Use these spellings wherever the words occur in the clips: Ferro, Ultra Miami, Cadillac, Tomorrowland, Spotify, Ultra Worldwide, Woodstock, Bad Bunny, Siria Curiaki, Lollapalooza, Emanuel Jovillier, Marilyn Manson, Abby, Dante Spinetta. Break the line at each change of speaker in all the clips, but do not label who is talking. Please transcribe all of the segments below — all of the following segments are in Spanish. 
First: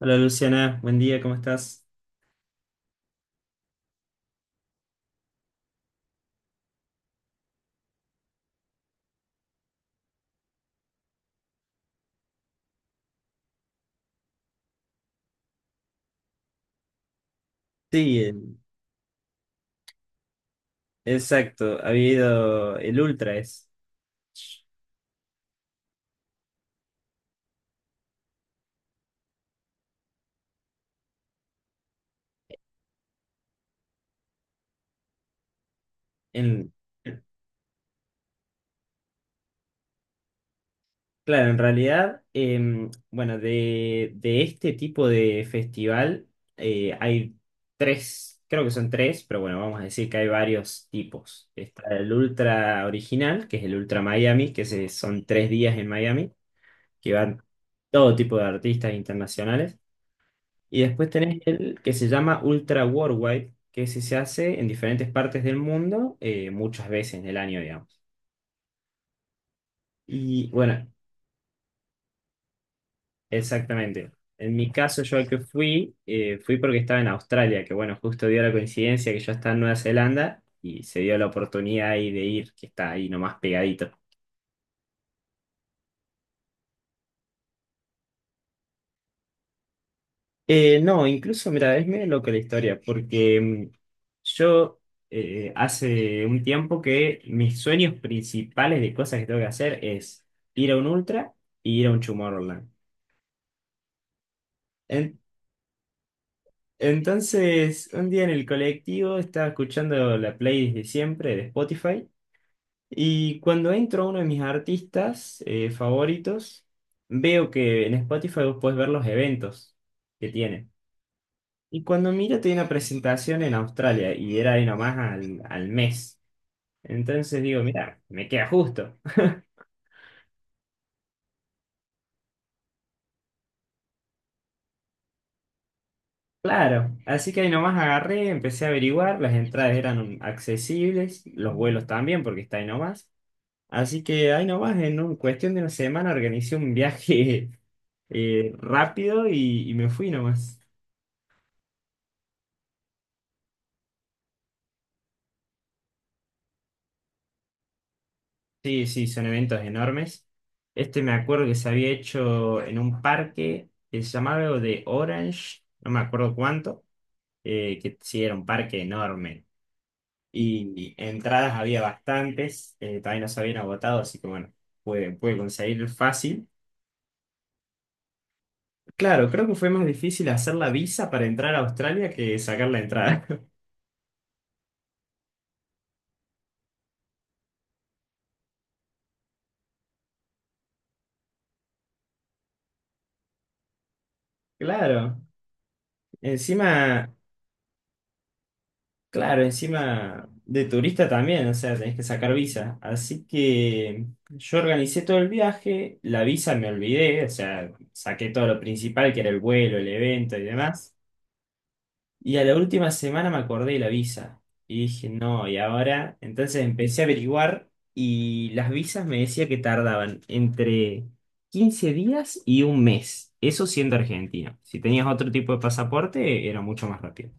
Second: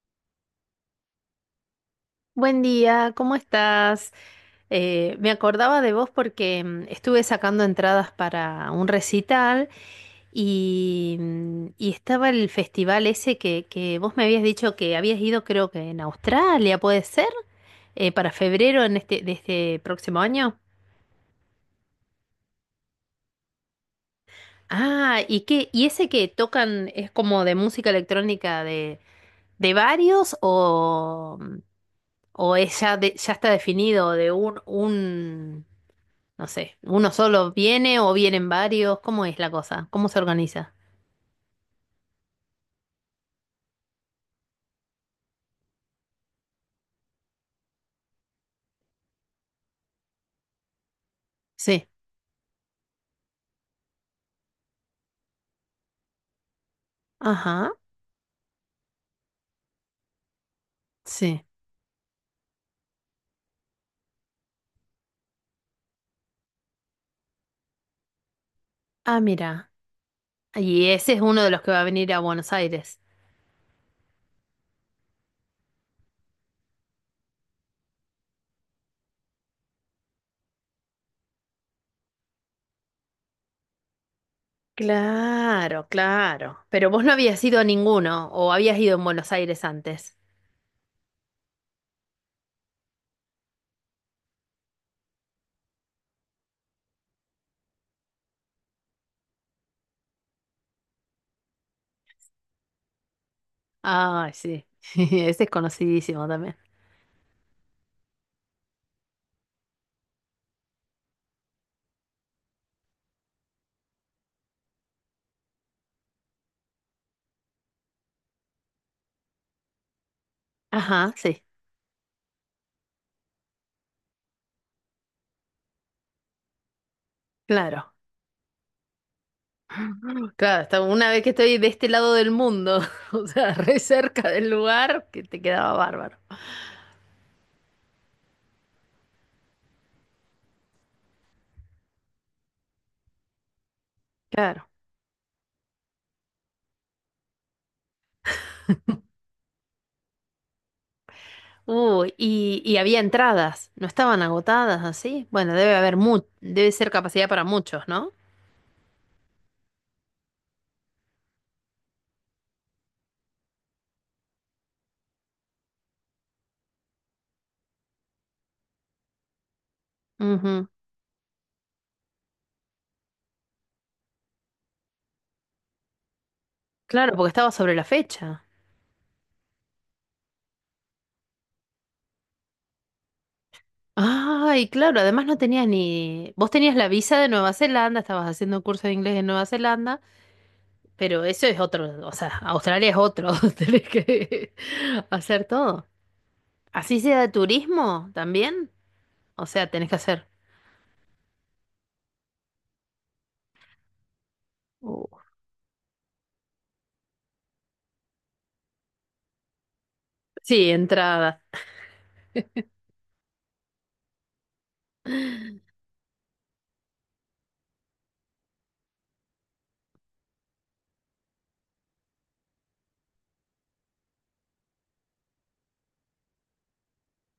Hola Luciana, buen día, ¿cómo estás?
Buen día, ¿cómo estás? Me acordaba de vos porque estuve sacando entradas para un recital y estaba el festival ese que vos me habías dicho que habías ido, creo que en Australia, ¿puede ser?
Sí,
Para febrero de este próximo año.
exacto, ha habido el Ultra es.
Ah, ¿y qué? ¿Y ese que tocan es como de música electrónica de varios o es ya, ya está definido de un. No
En,
sé, ¿uno solo viene o vienen varios? ¿Cómo es la cosa? ¿Cómo se organiza?
claro, en realidad, bueno, de este tipo de festival, hay tres, creo que son tres, pero bueno, vamos a decir que hay varios tipos. Está
Sí.
el Ultra original, que es el Ultra Miami, que son 3 días en Miami, que van
Ajá.
todo tipo de artistas internacionales. Y después tenés
Sí.
el que se llama Ultra Worldwide, que ese se hace en diferentes partes del mundo, muchas veces en el año, digamos.
Ah, mira.
Y bueno,
Y ese es uno de los que va a venir a Buenos Aires.
exactamente. En mi caso, yo al que fui, fui porque estaba en Australia, que bueno, justo dio la coincidencia que yo estaba en Nueva Zelanda y se dio la oportunidad ahí de ir, que está ahí nomás pegadito.
Claro, claro. Pero vos no habías ido a ninguno o habías ido en Buenos Aires antes.
No, incluso, mira, es medio loca la historia, porque yo hace un tiempo que mis sueños principales de cosas que tengo que hacer es ir a un Ultra y ir a un Tomorrowland.
Ah, sí.
En-
Ese es conocidísimo también.
entonces, un día en el colectivo estaba escuchando la playlist de siempre de Spotify y cuando entro a uno de mis artistas favoritos, veo que en Spotify vos podés ver los eventos que tiene.
Ajá, sí.
Y cuando mira, tenía una presentación en Australia y era ahí nomás al mes. Entonces digo,
Claro.
mira, me queda justo.
Claro, hasta una vez que estoy de este lado del mundo, o sea, re cerca del lugar, que te quedaba bárbaro.
Claro, así que ahí nomás agarré, empecé a averiguar, las entradas eran accesibles, los vuelos también, porque está ahí nomás. Así que ahí
Claro.
nomás, en cuestión de una semana, organicé un viaje rápido y me fui nomás.
Y había entradas, no estaban agotadas así. Bueno, debe haber mu debe ser capacidad para muchos, ¿no?
Sí, sí, son eventos enormes. Este me acuerdo que se había hecho en un parque que se llamaba algo de Orange, no me acuerdo cuánto. Que sí era un parque enorme.
Ujú.
Y entradas había bastantes, también las habían agotado, así que bueno, pude conseguir fácil.
Claro, porque estaba sobre la fecha.
Claro, creo que fue más difícil hacer la visa para entrar a Australia que sacar la entrada.
Ay, claro, además no tenías ni... Vos tenías la visa de Nueva Zelanda, estabas haciendo un curso de inglés en Nueva Zelanda, pero eso es otro, o sea, Australia es otro, tenés que
Claro,
hacer todo. Así
encima,
sea de turismo también,
claro,
o sea, tenés que hacer...
encima de turista también, o sea, tenés que sacar visa. Así que yo organicé todo
Uh,
el viaje, la visa me olvidé, o sea, saqué todo lo principal, que era el vuelo, el evento y
sí,
demás.
entrada.
Y a la última semana me acordé de la visa. Y dije, no, ¿y ahora? Entonces empecé a averiguar y las visas me decía que tardaban entre 15 días y un mes. Eso siendo argentino. Si tenías otro tipo de pasaporte, era mucho más rápido.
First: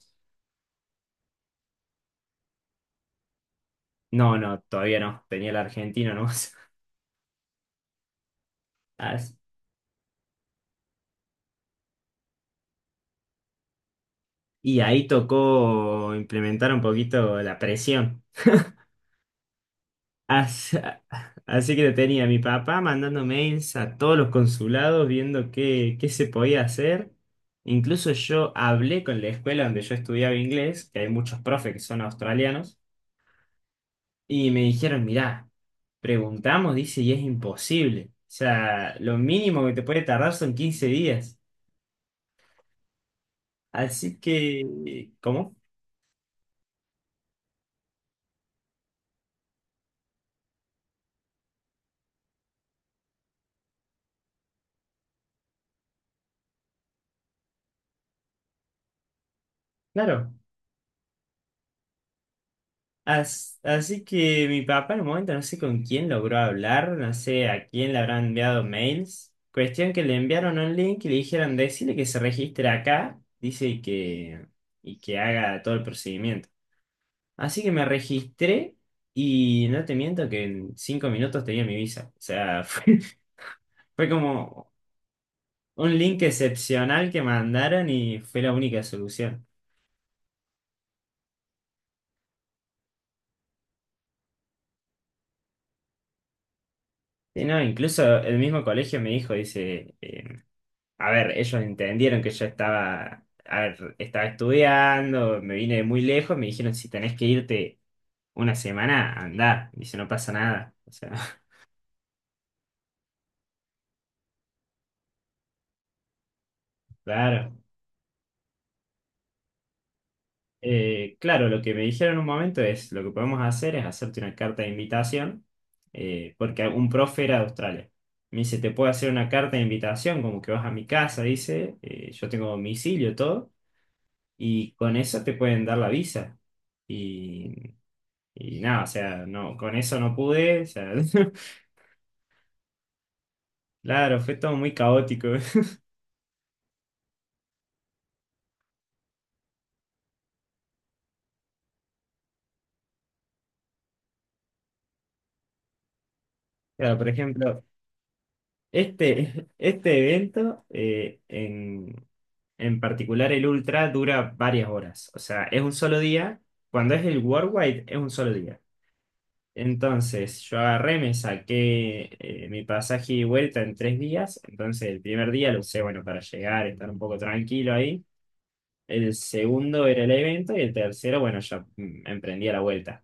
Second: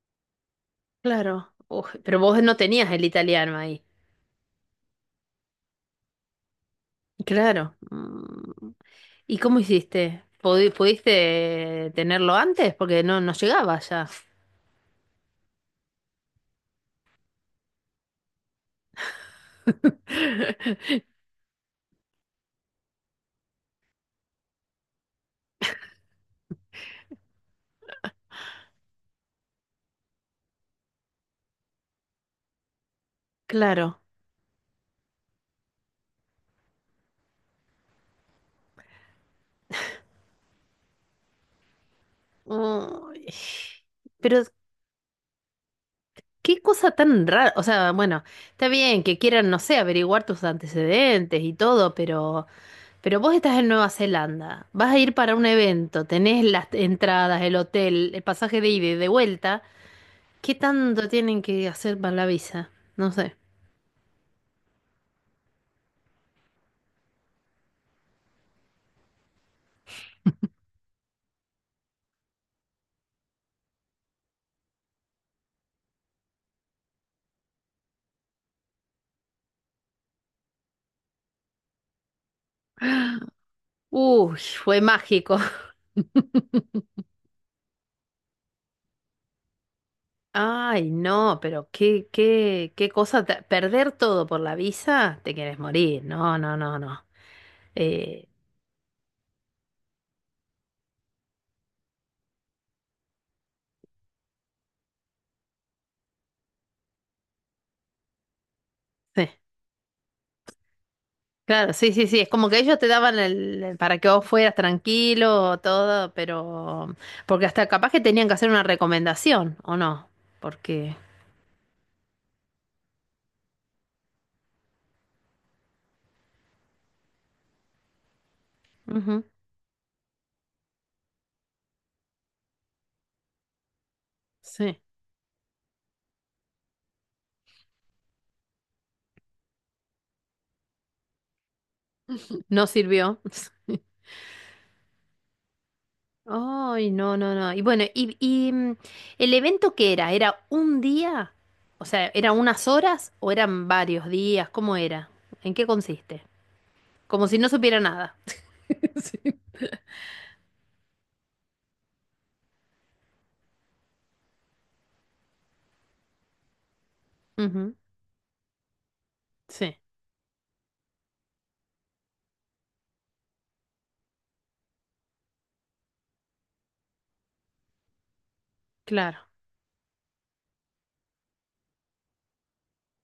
Claro. Uf, pero vos no tenías el italiano ahí.
No, no, todavía no. Tenía el argentino nomás.
Claro. Mm.
As-
¿Y cómo hiciste? ¿Pudiste tenerlo antes? Porque no, no llegaba ya.
Y ahí tocó implementar un poquito la presión. Así, así que lo tenía mi papá mandando mails a todos los consulados viendo qué se podía hacer. Incluso yo hablé con la escuela donde yo estudiaba inglés, que hay muchos profes que son australianos,
Claro.
y me dijeron, mirá, preguntamos, dice, y es imposible. O sea, lo mínimo que te puede tardar son 15 días.
Uy.
Así
Pero
que, ¿cómo?
qué cosa tan rara. O sea, bueno, está bien que quieran, no sé, averiguar tus antecedentes y todo, pero vos estás en Nueva Zelanda, vas a ir para un evento, tenés las entradas, el hotel, el pasaje de ida y de vuelta.
Claro,
¿Qué tanto tienen que hacer para la visa? No sé.
Así que mi papá en un momento no sé con quién logró hablar, no sé a quién le habrán enviado mails. Cuestión que le enviaron un link y le dijeron decirle que se registre acá, dice y que haga todo el procedimiento. Así que me registré y no te miento que en 5 minutos tenía mi visa. O sea, fue
Uy,
como
fue mágico.
un link excepcional que mandaron y fue la única solución.
Ay, no, pero qué cosa, perder todo por la visa, te quieres morir, no, no, no, no.
Sí, no, incluso
Eh,
el mismo colegio me dijo, dice, a ver, ellos entendieron que yo estaba, a ver, estaba estudiando, me vine de muy lejos, me dijeron, si tenés que irte una semana,
sí,
andá. Dice, no pasa nada. O sea,
claro, sí, sí, sí, es como que ellos te daban el para que vos fueras tranquilo, todo, pero, porque
claro.
hasta capaz que tenían que hacer una recomendación, ¿o no? Porque,
Claro, lo que me dijeron en un momento es, lo que podemos hacer es hacerte una carta de invitación, porque un profe era de Australia. Me dice, te puedo hacer
ujú,
una carta de invitación, como que vas a mi casa, dice, yo tengo domicilio, todo, y
sí,
con eso te pueden dar la visa. Y nada, o sea, no, con eso no pude, o sea,
no sirvió.
claro, fue todo muy caótico.
Ay, no, no, no. Y bueno, ¿el evento qué era? ¿Era un día? O sea, ¿eran unas horas o eran varios días? ¿Cómo era? ¿En qué consiste?
O sea, por
Como si no
ejemplo,
supiera nada. Sí.
este evento en particular el Ultra dura varias horas, o sea, es un solo día, cuando es el
Ujú,
Worldwide es un solo día.
sí,
Entonces, yo agarré, me saqué mi pasaje y vuelta en 3 días, entonces el primer día lo usé, bueno, para llegar, estar un poco tranquilo ahí. El
claro.
segundo era el evento y el tercero, bueno, ya emprendí a la vuelta.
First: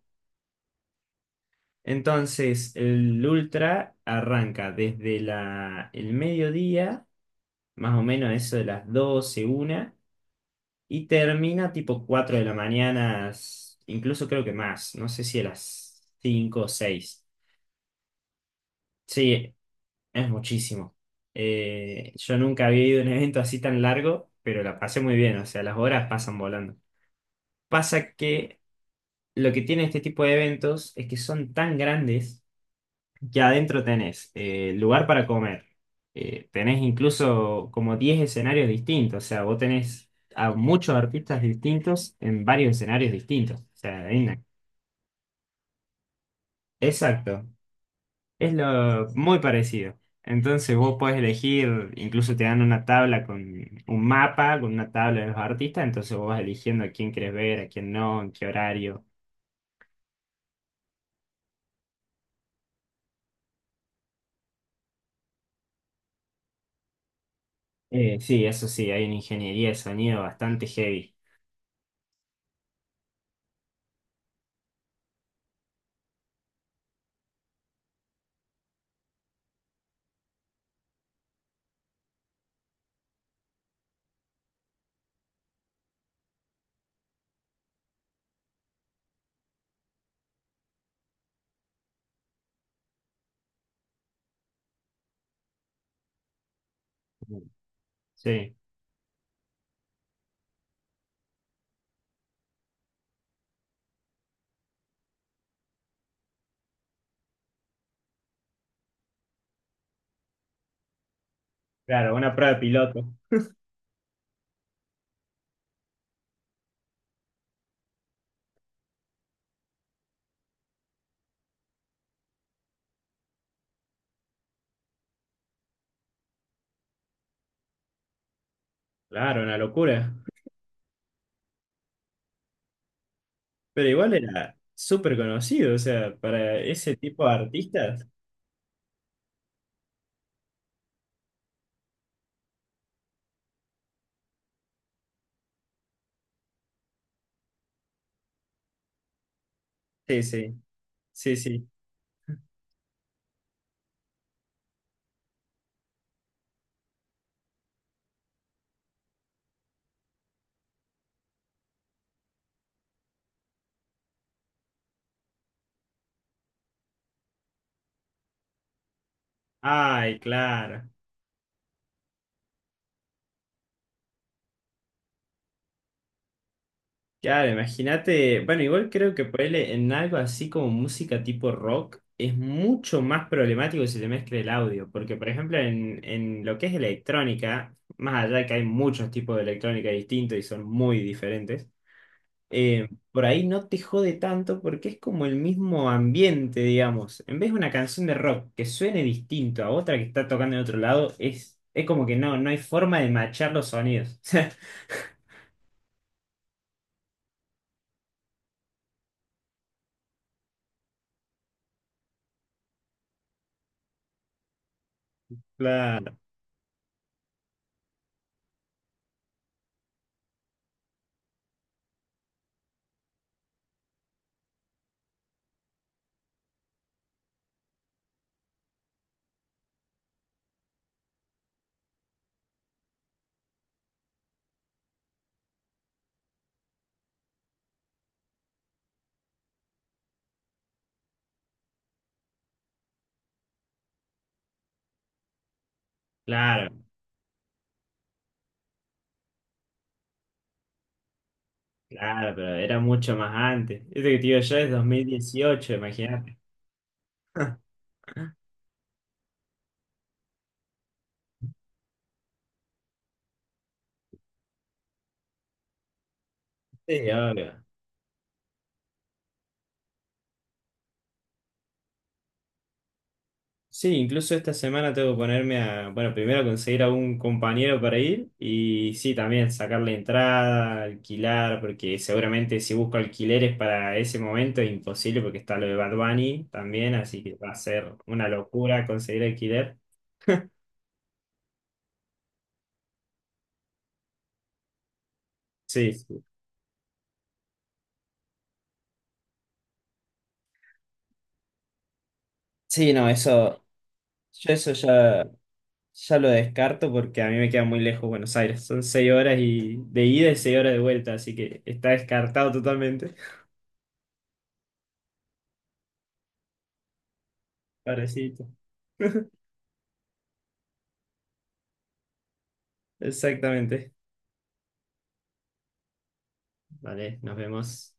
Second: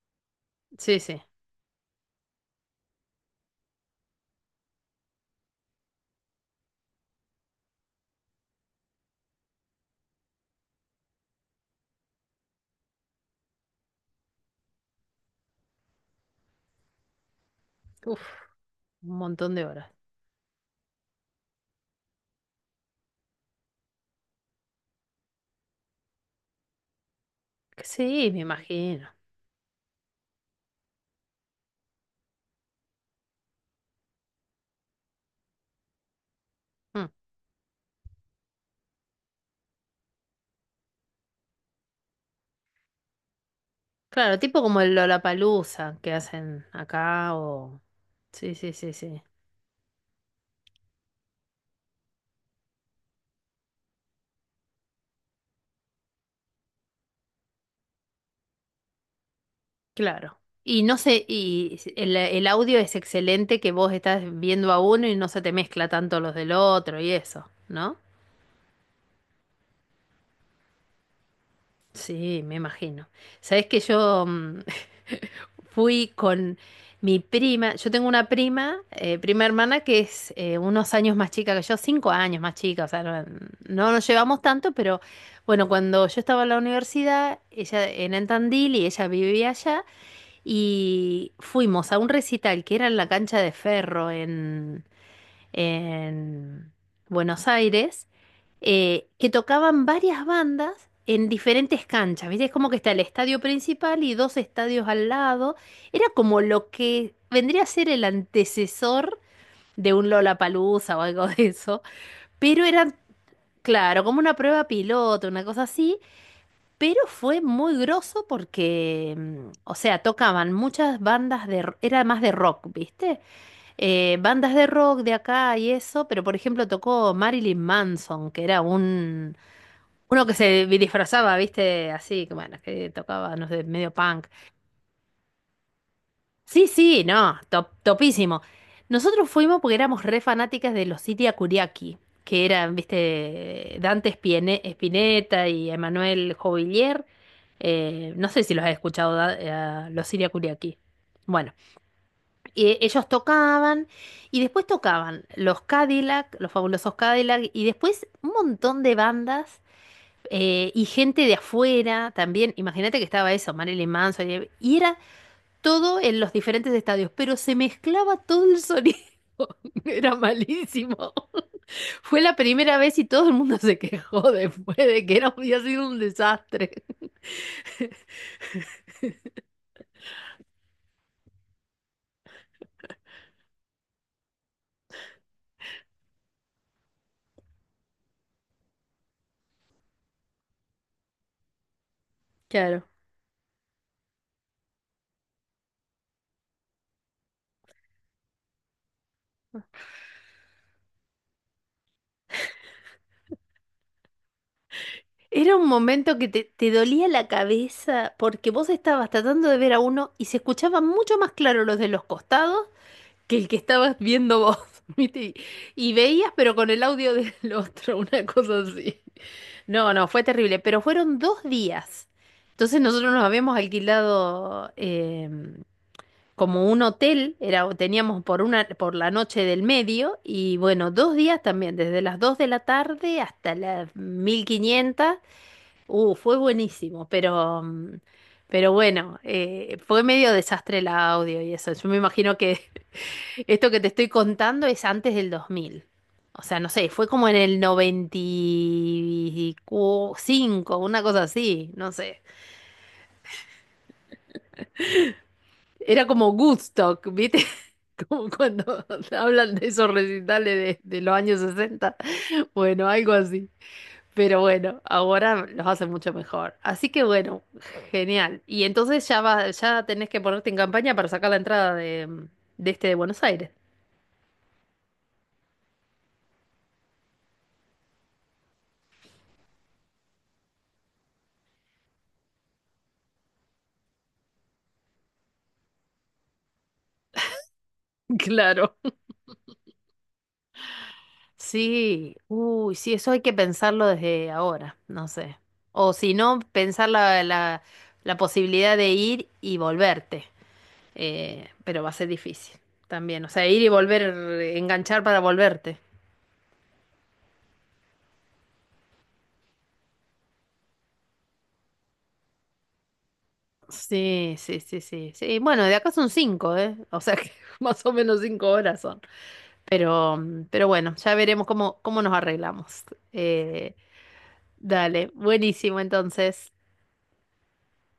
Sí, sí.
Entonces, el ultra arranca desde el mediodía, más o menos eso de las 12 una y termina tipo 4 de la mañana, incluso creo que más, no sé si a las 5 o 6.
Uf, un
Sí,
montón de horas.
es muchísimo. Yo nunca había ido a un evento así tan largo, pero la pasé muy bien, o sea, las horas pasan volando. Pasa
Sí, me
que
imagino.
lo que tiene este tipo de eventos es que son tan grandes. Ya adentro tenés lugar para comer. Tenés
Mm.
incluso como 10 escenarios distintos. O sea, vos tenés a muchos artistas distintos en varios escenarios distintos. O sea, hay
Claro,
una-
tipo como el Lollapalooza que hacen acá
Exacto.
o...
Es
Sí, sí, sí,
lo
sí.
muy parecido. Entonces vos podés elegir, incluso te dan una tabla con un mapa, con una tabla de los artistas, entonces vos vas eligiendo a quién querés ver, a quién no, en qué horario.
Claro. Y no sé, y si, el audio es excelente que vos estás viendo a uno y no se te mezcla tanto los del otro y eso, ¿no?
Sí, eso sí, hay una ingeniería de sonido bastante heavy.
Sí, me imagino. Sabés que yo fui con mi prima, yo tengo una prima, prima hermana que es unos años más chica que yo, 5 años más chica, o sea, no nos llevamos tanto, pero bueno, cuando yo estaba en la universidad, ella era en Tandil y ella vivía allá. Y fuimos a un recital que era en la cancha de Ferro en Buenos Aires,
Sí,
que tocaban varias bandas en diferentes canchas. ¿Viste? Es como que está el estadio principal y dos estadios al lado. Era como lo que vendría a ser el antecesor de un Lollapalooza o algo de eso.
claro, una prueba de
Pero eran,
piloto.
claro, como una prueba piloto, una cosa así. Pero fue muy groso porque, o sea, tocaban muchas bandas era más de rock, ¿viste? Bandas de rock de acá y eso, pero por ejemplo tocó Marilyn Manson, que era un...
Claro, una locura.
Uno que se disfrazaba, ¿viste? Así, que bueno, que tocaba, no sé,
Pero
medio
igual
punk.
era súper conocido, o sea, para
Sí,
ese
sí,
tipo de
no, top,
artistas.
topísimo. Nosotros fuimos porque éramos re fanáticas de los Siria Curiaki, que eran, viste, Dante Spinetta y Emanuel Jovillier. No sé si los has escuchado, a los
Sí,
Siria
sí,
Curiaki.
sí,
Bueno,
sí.
y ellos tocaban y después tocaban los Cadillac, los fabulosos Cadillac, y después un montón de bandas y gente de afuera también. Imagínate que estaba eso, Marilyn Manson, y era todo en los diferentes estadios, pero se mezclaba todo el sonido. Era
Ay, claro.
malísimo. Fue la primera vez y todo el mundo se quejó después de que había sido un desastre.
Claro, imagínate. Bueno, igual creo que ponerle en algo así como música tipo rock es mucho más problemático si se mezcla el audio. Porque, por ejemplo, en lo que es electrónica, más allá de que hay muchos tipos de electrónica distintos y son muy diferentes.
Claro.
Por ahí no te jode tanto porque es como el mismo ambiente, digamos. En vez de una canción de rock que suene distinto a otra que está tocando en otro lado, es como que no, no hay forma de machar los sonidos.
Era un momento que te dolía la cabeza porque vos estabas tratando de ver a uno y se escuchaban mucho más claro los de los costados que el que estabas viendo vos, ¿viste? Y
Claro,
veías, pero con el audio del otro, una cosa así. No, no, fue terrible, pero fueron 2 días. Entonces nosotros nos habíamos alquilado como un hotel, era, teníamos por una, por la noche del medio, y bueno, 2 días también, desde las 2 de la tarde hasta las 15:00. Fue buenísimo, pero, pero bueno, fue medio desastre el audio y eso. Yo me imagino que esto que te estoy contando es antes del 2000. O sea,
claro,
no sé, fue como en el 95, una cosa así, no sé.
claro, pero era mucho más antes. Este que te digo yo es 2018,
Era como
imagínate.
Woodstock, ¿viste? Como cuando hablan de esos recitales de los años 60. Bueno, algo así. Pero bueno, ahora los hacen mucho mejor. Así que
Sí,
bueno,
obvio.
genial. Y entonces ya va, ya tenés que ponerte en campaña para sacar la entrada de este de Buenos Aires.
Sí, incluso esta semana tengo que ponerme a, bueno, primero conseguir a un compañero para ir y sí, también sacar la entrada, alquilar, porque seguramente si busco alquileres para ese momento es imposible porque está lo de Bad Bunny también, así que va a ser una
Claro.
locura conseguir alquiler.
Sí, uy, sí, eso hay que pensarlo desde ahora, no sé. O
Sí,
si
sí.
no, pensar la posibilidad de ir y volverte, pero va a ser difícil
Sí, no,
también. O sea, ir
eso,
y volver,
yo eso
enganchar para
ya,
volverte.
ya lo descarto porque a mí me queda muy lejos Buenos Aires. Son 6 horas y, de ida y 6 horas de vuelta, así que está descartado totalmente.
Sí, sí, sí, sí, sí. Bueno, de acá son cinco, ¿eh? O sea que más o menos
Parecito.
5 horas son. Pero bueno, ya veremos cómo nos arreglamos. Eh,
Exactamente.
Dale, buenísimo entonces.
Vale, nos vemos.